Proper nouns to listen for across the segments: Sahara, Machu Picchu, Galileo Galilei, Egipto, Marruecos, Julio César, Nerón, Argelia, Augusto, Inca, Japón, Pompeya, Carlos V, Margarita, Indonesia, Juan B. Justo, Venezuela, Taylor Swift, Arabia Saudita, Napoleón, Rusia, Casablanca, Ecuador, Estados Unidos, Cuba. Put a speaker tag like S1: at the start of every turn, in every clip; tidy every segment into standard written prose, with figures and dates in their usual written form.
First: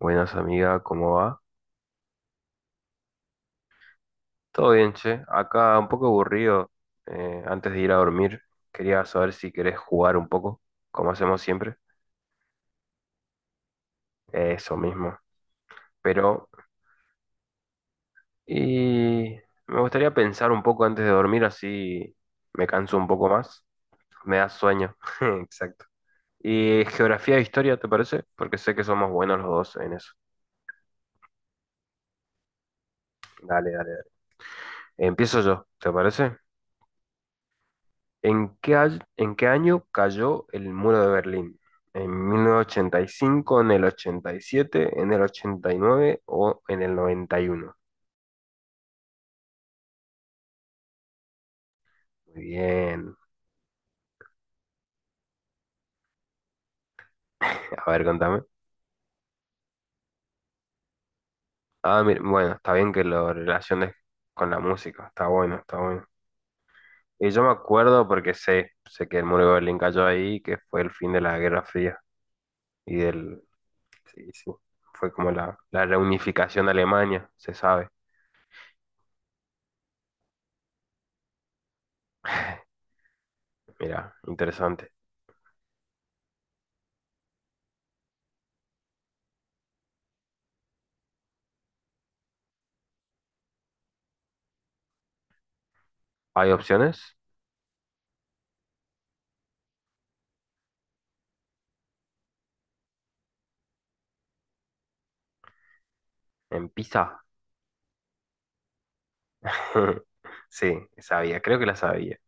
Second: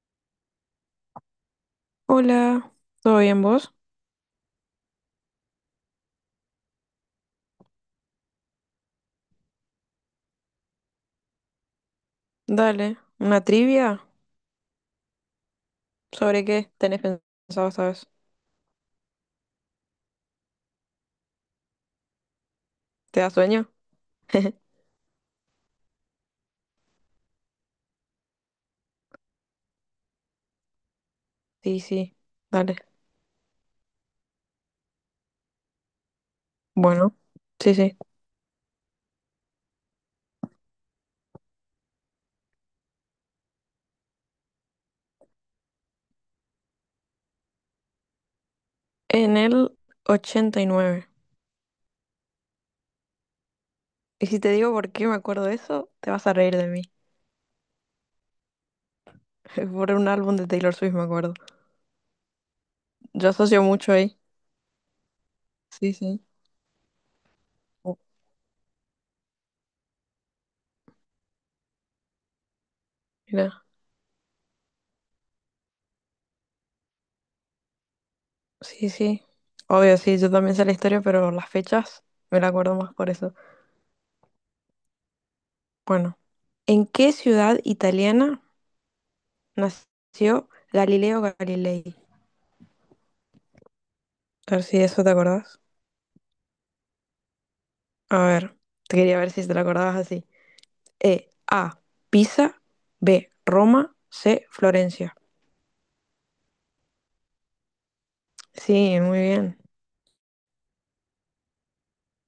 S1: Buenas amiga, ¿cómo va?
S2: Hola, ¿todo bien vos?
S1: Todo bien, che. Acá un poco aburrido. Antes de ir a dormir, quería saber si querés jugar un poco, como hacemos siempre.
S2: Dale, ¿una trivia?
S1: Eso mismo.
S2: ¿Sobre
S1: Pero,
S2: qué tenés pensado esta vez?
S1: y me gustaría pensar un poco antes de dormir, así me canso un
S2: ¿Te
S1: poco
S2: da
S1: más.
S2: sueño?
S1: Me da sueño. Exacto. ¿Y geografía e historia, te parece? Porque sé que somos buenos los dos en eso.
S2: Sí, sí, dale.
S1: Dale, dale, dale. Empiezo yo, ¿te parece?
S2: Bueno, sí, sí.
S1: ¿En qué año cayó el muro de Berlín? ¿En 1985, en el 87, en el 89 o en el 91?
S2: En el 89. Y nueve.
S1: Muy bien.
S2: Y si te digo por qué me acuerdo de eso, te vas a reír de mí.
S1: A ver, contame.
S2: Por un álbum de Taylor Swift me acuerdo.
S1: Ah, mira, bueno, está bien que
S2: Yo
S1: lo
S2: asocio mucho
S1: relaciones
S2: ahí.
S1: con la música. Está bueno, está
S2: Sí,
S1: bueno.
S2: sí.
S1: Y yo me
S2: Oh,
S1: acuerdo porque sé que el muro de Berlín cayó ahí, que fue el fin de la Guerra Fría y del...
S2: mira,
S1: Sí, sí. Fue como la reunificación de Alemania, se sabe.
S2: sí, sí. Obvio, sí, yo también sé la historia, pero las fechas me la acuerdo más por eso.
S1: Mira, interesante.
S2: Bueno, ¿en qué ciudad italiana nació Galileo Galilei? A ver si de eso te acordás.
S1: ¿Hay opciones?
S2: A ver, te quería ver si te lo acordabas así. E, A, Pisa, B, Roma, C, Florencia.
S1: En Pisa.
S2: Sí, muy bien.
S1: Sí, sabía, creo que la sabía.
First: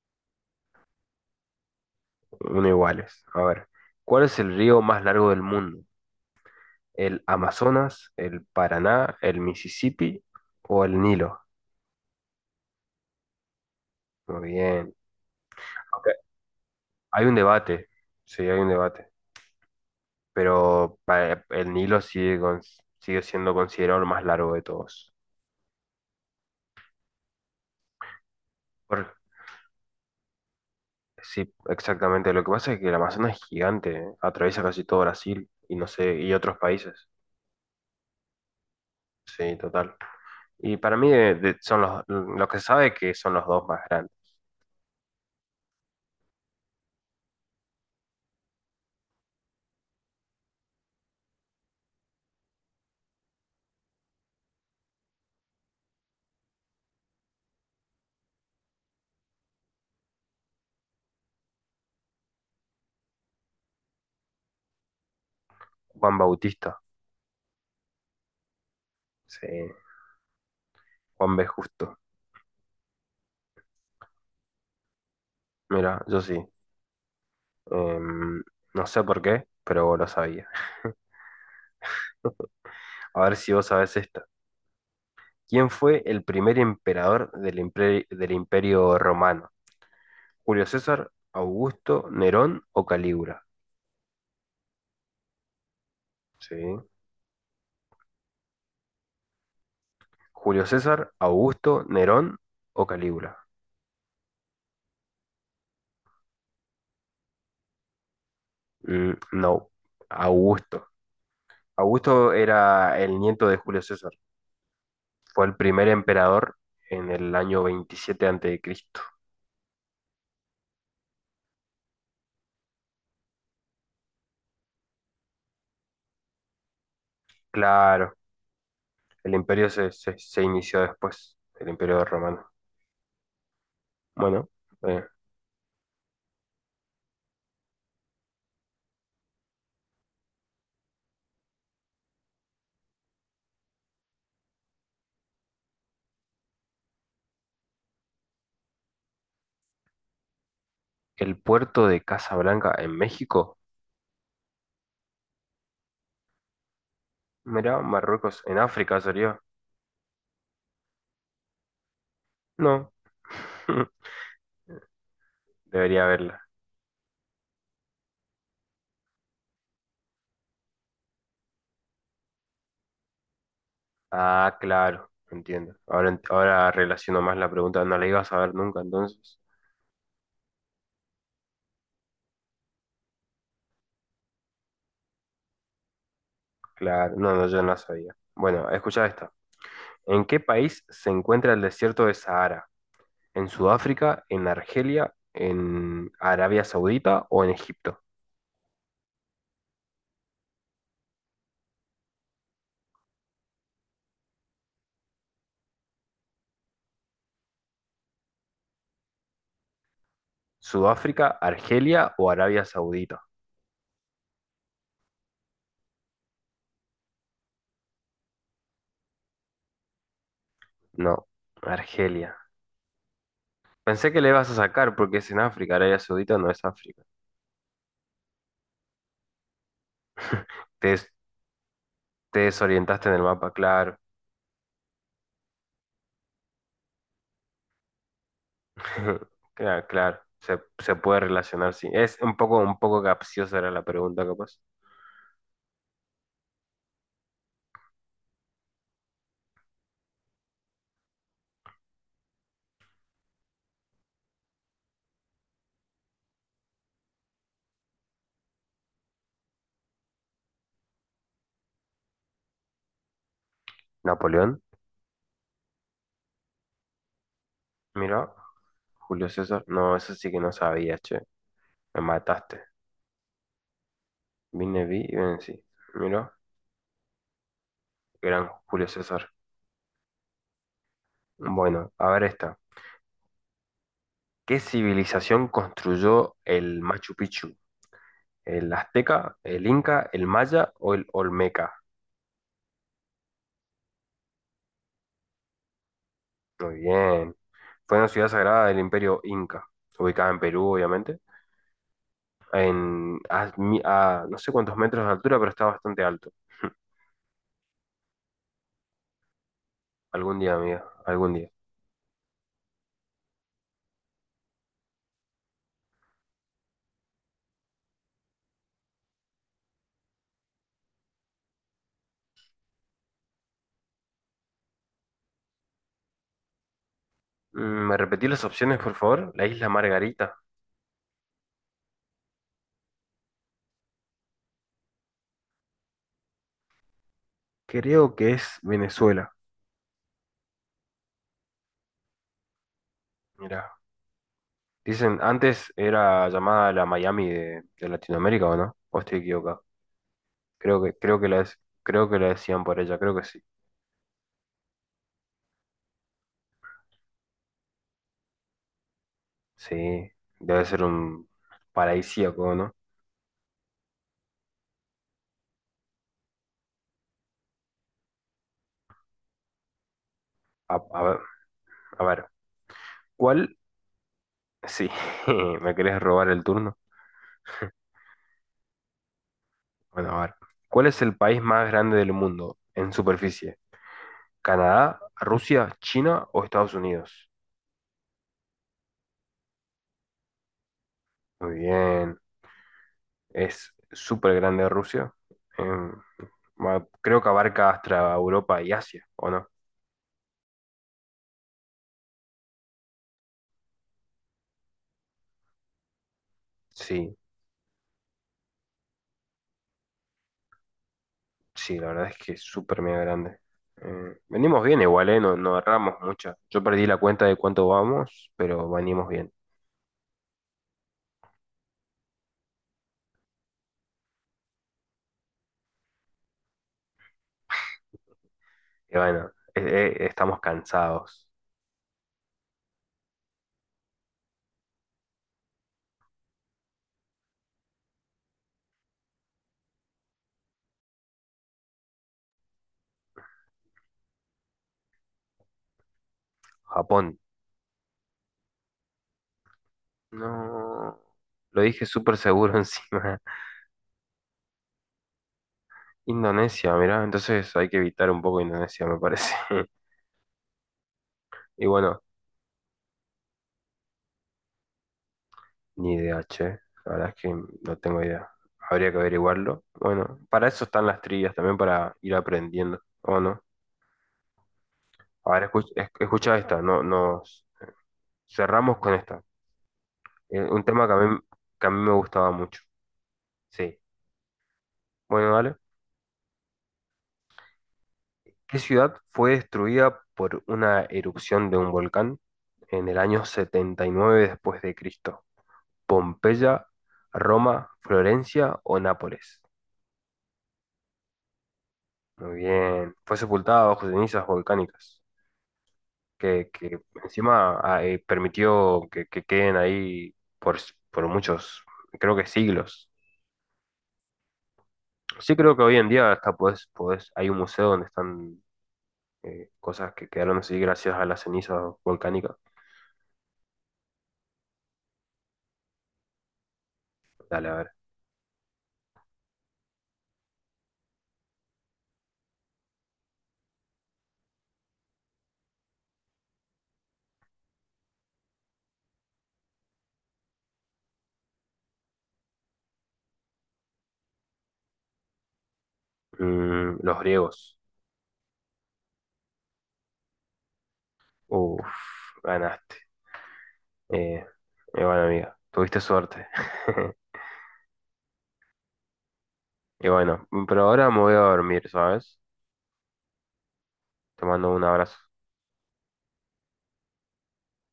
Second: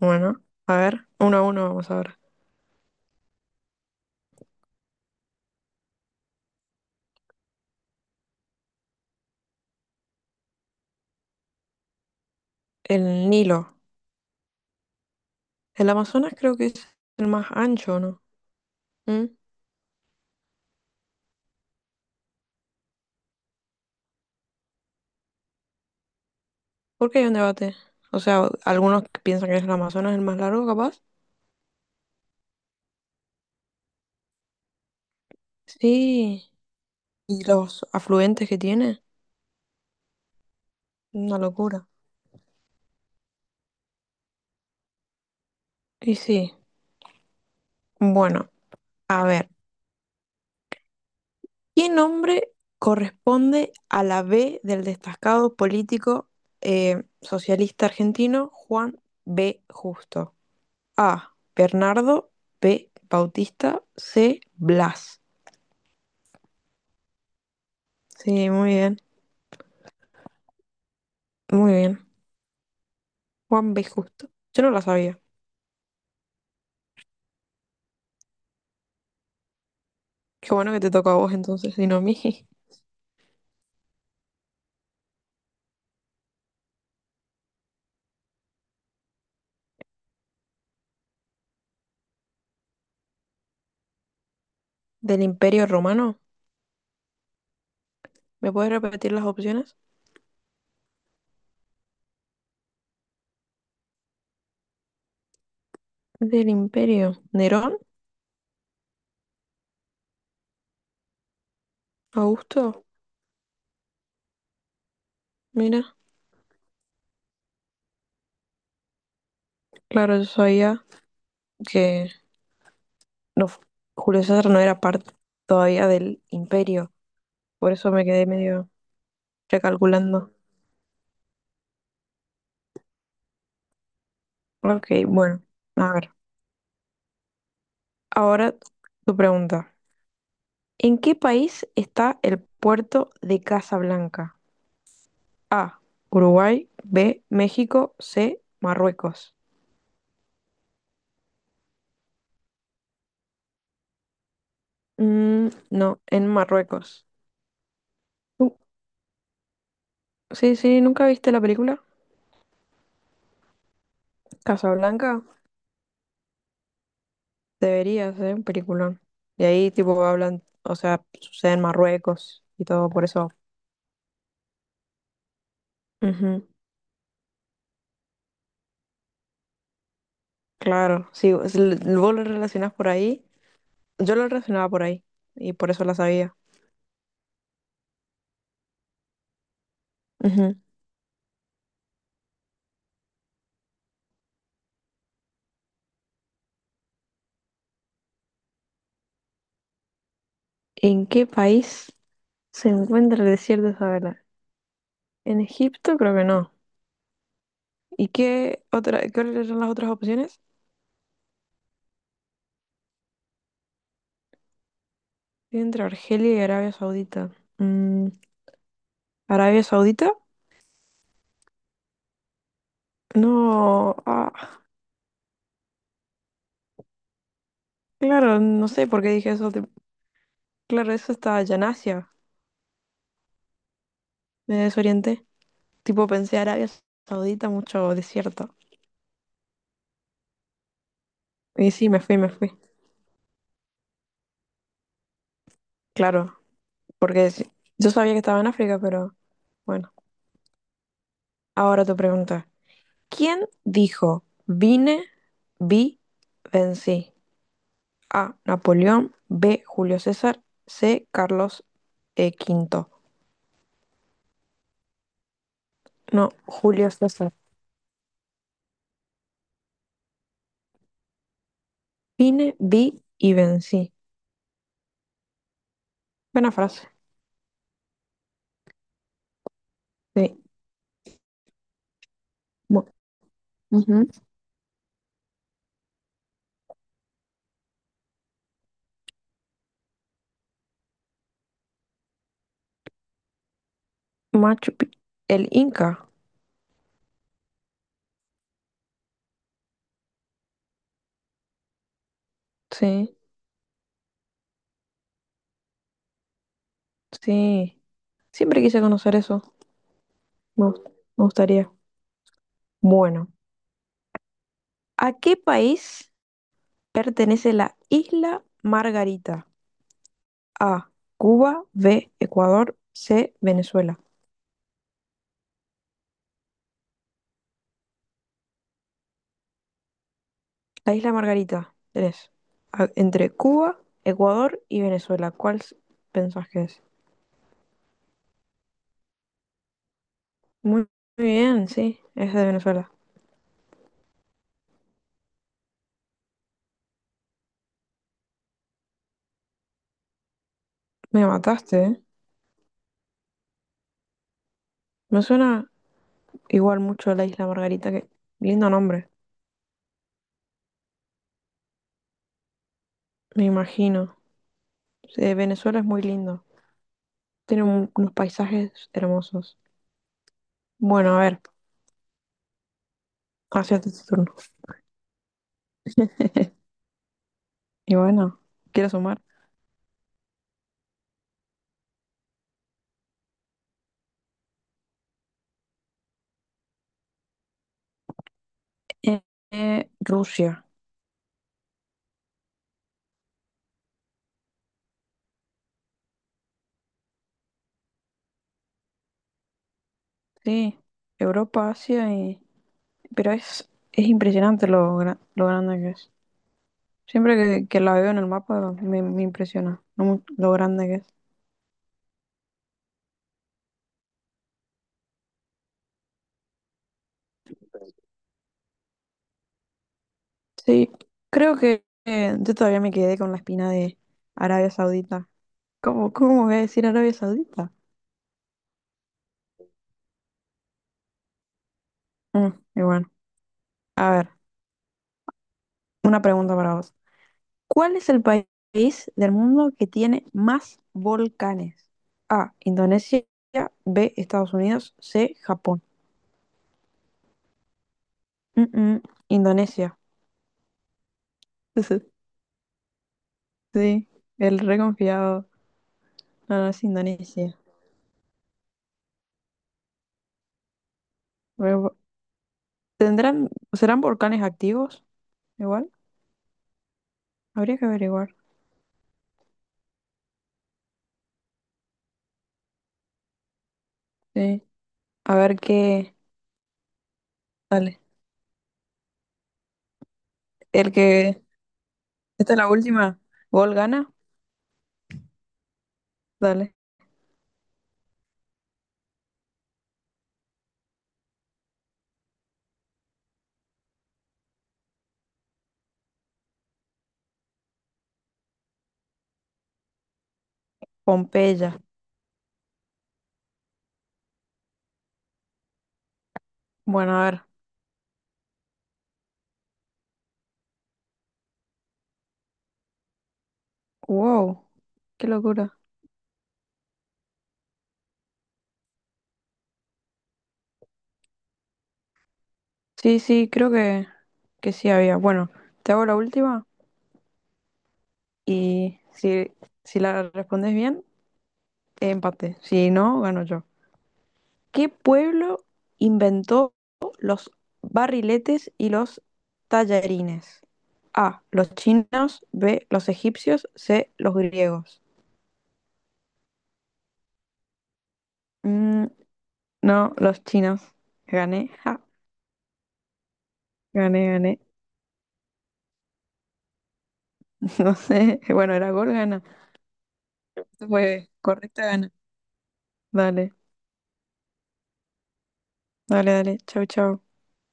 S2: Bueno, a ver, uno a uno vamos ahora.
S1: Uno iguales. A ver, ¿cuál es el río más largo del mundo? ¿El Amazonas, el Paraná, el Mississippi o el Nilo?
S2: El Nilo.
S1: Muy bien.
S2: El
S1: Ok,
S2: Amazonas creo que es
S1: hay
S2: el
S1: un
S2: más
S1: debate,
S2: ancho, ¿no?
S1: sí, hay un debate,
S2: ¿Mm?
S1: pero el Nilo sigue siendo considerado el más largo de todos.
S2: ¿Por qué hay un debate? O sea, algunos
S1: Por-
S2: que piensan que es el Amazonas el más largo, capaz.
S1: sí, exactamente. Lo que pasa es que el Amazonas es gigante, ¿eh? Atraviesa casi todo Brasil y no sé, y
S2: Sí,
S1: otros países.
S2: y los afluentes que tiene,
S1: Sí, total. Y para mí
S2: una
S1: son
S2: locura.
S1: lo que se sabe que son los dos más grandes.
S2: Y sí, bueno, a ver. ¿Qué nombre corresponde a la B del destacado político socialista argentino Juan B. Justo? A. Bernardo, B. Bautista, C. Blas.
S1: Juan Bautista,
S2: Sí, muy bien,
S1: sí, Juan B.
S2: muy
S1: Justo.
S2: bien. Juan B. Justo. Yo no la sabía.
S1: Mira, yo sí. Em, no sé por qué, pero vos lo sabías.
S2: Qué bueno que te toca a vos entonces, y no a mí.
S1: A ver si vos sabés esta. ¿Quién fue el primer emperador del Imperio Romano? ¿Julio César, Augusto, Nerón o Calígula?
S2: ¿Del Imperio Romano?
S1: Sí.
S2: ¿Me puedes repetir las opciones?
S1: ¿Julio César, Augusto, Nerón o Calígula?
S2: Del Imperio. ¿Nerón?
S1: No, Augusto. Augusto
S2: ¿Augusto?
S1: era el nieto de Julio César. Fue el primer
S2: Mira,
S1: emperador en el año 27 antes de Cristo.
S2: claro, yo sabía que no, Julio César no era parte todavía del imperio, por eso me
S1: Claro,
S2: quedé medio
S1: el imperio se, se-
S2: recalculando.
S1: se inició después, el imperio romano. Bueno,
S2: Ok,
S1: eh,
S2: bueno, a ver. Ahora tu pregunta. ¿En qué país está el puerto de Casablanca? A. Uruguay. B. México. C. Marruecos.
S1: el puerto de Casablanca en México.
S2: Mm, no, en Marruecos.
S1: Mirá, Marruecos
S2: Uh,
S1: en África sería.
S2: sí, sí, ¿nunca viste la película?
S1: No,
S2: Casablanca.
S1: debería haberla.
S2: Debería ser un peliculón. Y ahí tipo hablan, o sea, sucede en Marruecos y todo por eso.
S1: Ah, claro, entiendo. Ahora, ent-
S2: Ujú.
S1: ahora relaciono más la pregunta. No la ibas a ver nunca entonces.
S2: Claro, sí, vos lo relacionas por ahí. Yo lo relacionaba por ahí y por eso la sabía.
S1: Claro, no, no, yo no la sabía. Bueno, escucha esta. ¿En qué
S2: Ujú.
S1: país se encuentra el desierto de Sahara? ¿En Sudáfrica, en Argelia, en Arabia Saudita o en Egipto?
S2: ¿En qué país se encuentra el desierto de Sahara? En Egipto, creo que no. ¿Y qué otra, cuáles eran las otras opciones?
S1: Sudáfrica, Argelia o Arabia Saudita.
S2: Estoy entre Argelia y Arabia Saudita. Mm, ¿Arabia Saudita?
S1: No, Argelia.
S2: No,
S1: Pensé que le
S2: ah,
S1: ibas a sacar porque es en África. Arabia Saudita no es África.
S2: claro, no sé por qué dije eso.
S1: Te,
S2: Claro,
S1: des-
S2: eso está allá en Asia,
S1: te desorientaste en el mapa, claro.
S2: me desorienté. Tipo, pensé Arabia Saudita, mucho desierto.
S1: Claro, claro. Se puede
S2: Y
S1: relacionar, sí.
S2: sí, me
S1: Es
S2: fui, me fui.
S1: un poco capciosa era la pregunta, capaz.
S2: Claro, porque sí, yo sabía que estaba en África, pero bueno, ahora tu pregunta. ¿Quién dijo vine, vi, vencí? A. Napoleón. B. Julio César. C. Carlos V.
S1: Napoleón,
S2: No, Julio César.
S1: mira. Julio César. No, eso sí que no sabía, che. Me
S2: Vine,
S1: mataste.
S2: vi y vencí.
S1: Vine, vi, y sí. Mira.
S2: Buena frase.
S1: Gran Julio César.
S2: Sí.
S1: Bueno, a ver esta.
S2: Bu- Ujú.
S1: ¿Qué civilización construyó el Machu Picchu? ¿El azteca, el inca, el maya o el olmeca?
S2: Machu Picchu. El Inca.
S1: Muy bien. Fue una ciudad sagrada del Imperio Inca, ubicada en Perú, obviamente,
S2: Sí,
S1: a no sé cuántos metros de altura, pero está bastante alto.
S2: sí. Siempre quise conocer eso.
S1: Algún día,
S2: Me
S1: amiga,
S2: gust- Me
S1: algún día.
S2: gustaría. Bueno, ¿a qué país pertenece la isla Margarita? A. Cuba. B. Ecuador. C. Venezuela.
S1: Mm, ¿me repetí las opciones, por favor? La isla Margarita.
S2: La isla Margarita. Tenés entre Cuba, Ecuador y Venezuela. ¿Cuál pensás que es?
S1: Creo que es Venezuela.
S2: Muy, muy bien, sí. Es de Venezuela.
S1: Mira, dicen, antes era llamada la Miami de Latinoamérica, ¿o no? ¿O estoy equivocado? Creo que, creo que
S2: Me
S1: lo, es-
S2: mataste, ¿eh?
S1: creo que la decían por ella, creo que sí.
S2: Me suena igual mucho a la isla Margarita. Lindo nombre.
S1: Sí, debe ser un paradisíaco, ¿no?
S2: Me imagino. Sí, Venezuela es muy lindo. Tiene unos paisajes hermosos.
S1: A
S2: Bueno,
S1: ver,
S2: a ver.
S1: a ver, ¿cuál?
S2: Hacerte tu turno.
S1: Sí, ¿me querés robar el turno?
S2: Y bueno, quiero sumar.
S1: Bueno, a ver. ¿Cuál es el país más grande del mundo en superficie? ¿Canadá, Rusia, China o Estados Unidos?
S2: Eh, Rusia,
S1: Muy bien, es súper grande Rusia. Em, Creo que abarca hasta Europa y Asia, ¿o no?
S2: sí, Europa, Asia. Pero es impresionante lo grande que es.
S1: Sí,
S2: Siempre que la veo en el mapa me impresiona lo grande que es.
S1: sí, la verdad es que es súper mega grande. Venimos bien igual, ¿eh? No, no erramos mucho. Yo perdí la cuenta de cuánto vamos, pero venimos bien.
S2: Sí, creo que yo todavía me quedé con la espina de Arabia Saudita. ¿Cómo, cómo voy a decir Arabia Saudita?
S1: Y bueno, eh, estamos cansados.
S2: Mm, y bueno, a ver, una pregunta para vos. ¿Cuál es el país del mundo que tiene más volcanes? A, Indonesia, B, Estados Unidos, C, Japón.
S1: Japón.
S2: Mm, mm, Indonesia.
S1: No. Lo dije súper seguro encima.
S2: Sí, el reconfiado. No, no
S1: Indonesia,
S2: es
S1: mirá, entonces
S2: Indonesia.
S1: hay que evitar un poco Indonesia, me parece. Y
S2: Pero,
S1: bueno,
S2: ¿Tendrán, serán volcanes activos? Igual,
S1: ni idea, che. La verdad es que
S2: habría
S1: no
S2: que
S1: tengo idea.
S2: averiguar.
S1: Habría que averiguarlo. Bueno, para eso están las trillas, también para ir aprendiendo. ¿O no?
S2: Sí.
S1: A
S2: A
S1: ver,
S2: ver qué.
S1: escucha, esta, no, no.
S2: Dale.
S1: Cerramos con esta. Un tema que
S2: El
S1: a mí,
S2: que.
S1: que a mí me gustaba
S2: Esta es
S1: mucho.
S2: la última. ¿Gol
S1: Sí.
S2: gana?
S1: Bueno, dale.
S2: Dale.
S1: ¿Qué ciudad fue destruida por una erupción de un volcán en el año 79 después de Cristo? ¿Pompeya, Roma, Florencia o Nápoles?
S2: Pompeya.
S1: Muy bien. Fue sepultada bajo cenizas volcánicas, que
S2: Bueno, a ver.
S1: encima permitió que queden ahí por muchos, creo que siglos.
S2: Wow. Qué
S1: Sí, creo que hoy
S2: locura.
S1: en día hasta hay un museo donde están cosas que quedaron así gracias a las cenizas volcánicas.
S2: Sí, sí, creo que sí había. Bueno, te hago la última
S1: Dale, a ver.
S2: y si la respondes bien, empate. Si no, gano yo. ¿Qué pueblo inventó los barriletes y los tallarines? A, los chinos, B, los egipcios, C, los griegos.
S1: Los griegos.
S2: Mm, no, los chinos. Gané,
S1: Uf,
S2: ja,
S1: ganaste. Eh,
S2: gané, gané.
S1: y bueno, amiga, tuviste suerte.
S2: No sé, bueno, era gol, gana.
S1: Y bueno, pero ahora me voy a
S2: Fue
S1: dormir,
S2: correcta, gana.
S1: ¿sabes?
S2: Dale,
S1: Te mando un abrazo.
S2: dale, dale. Chau, chau.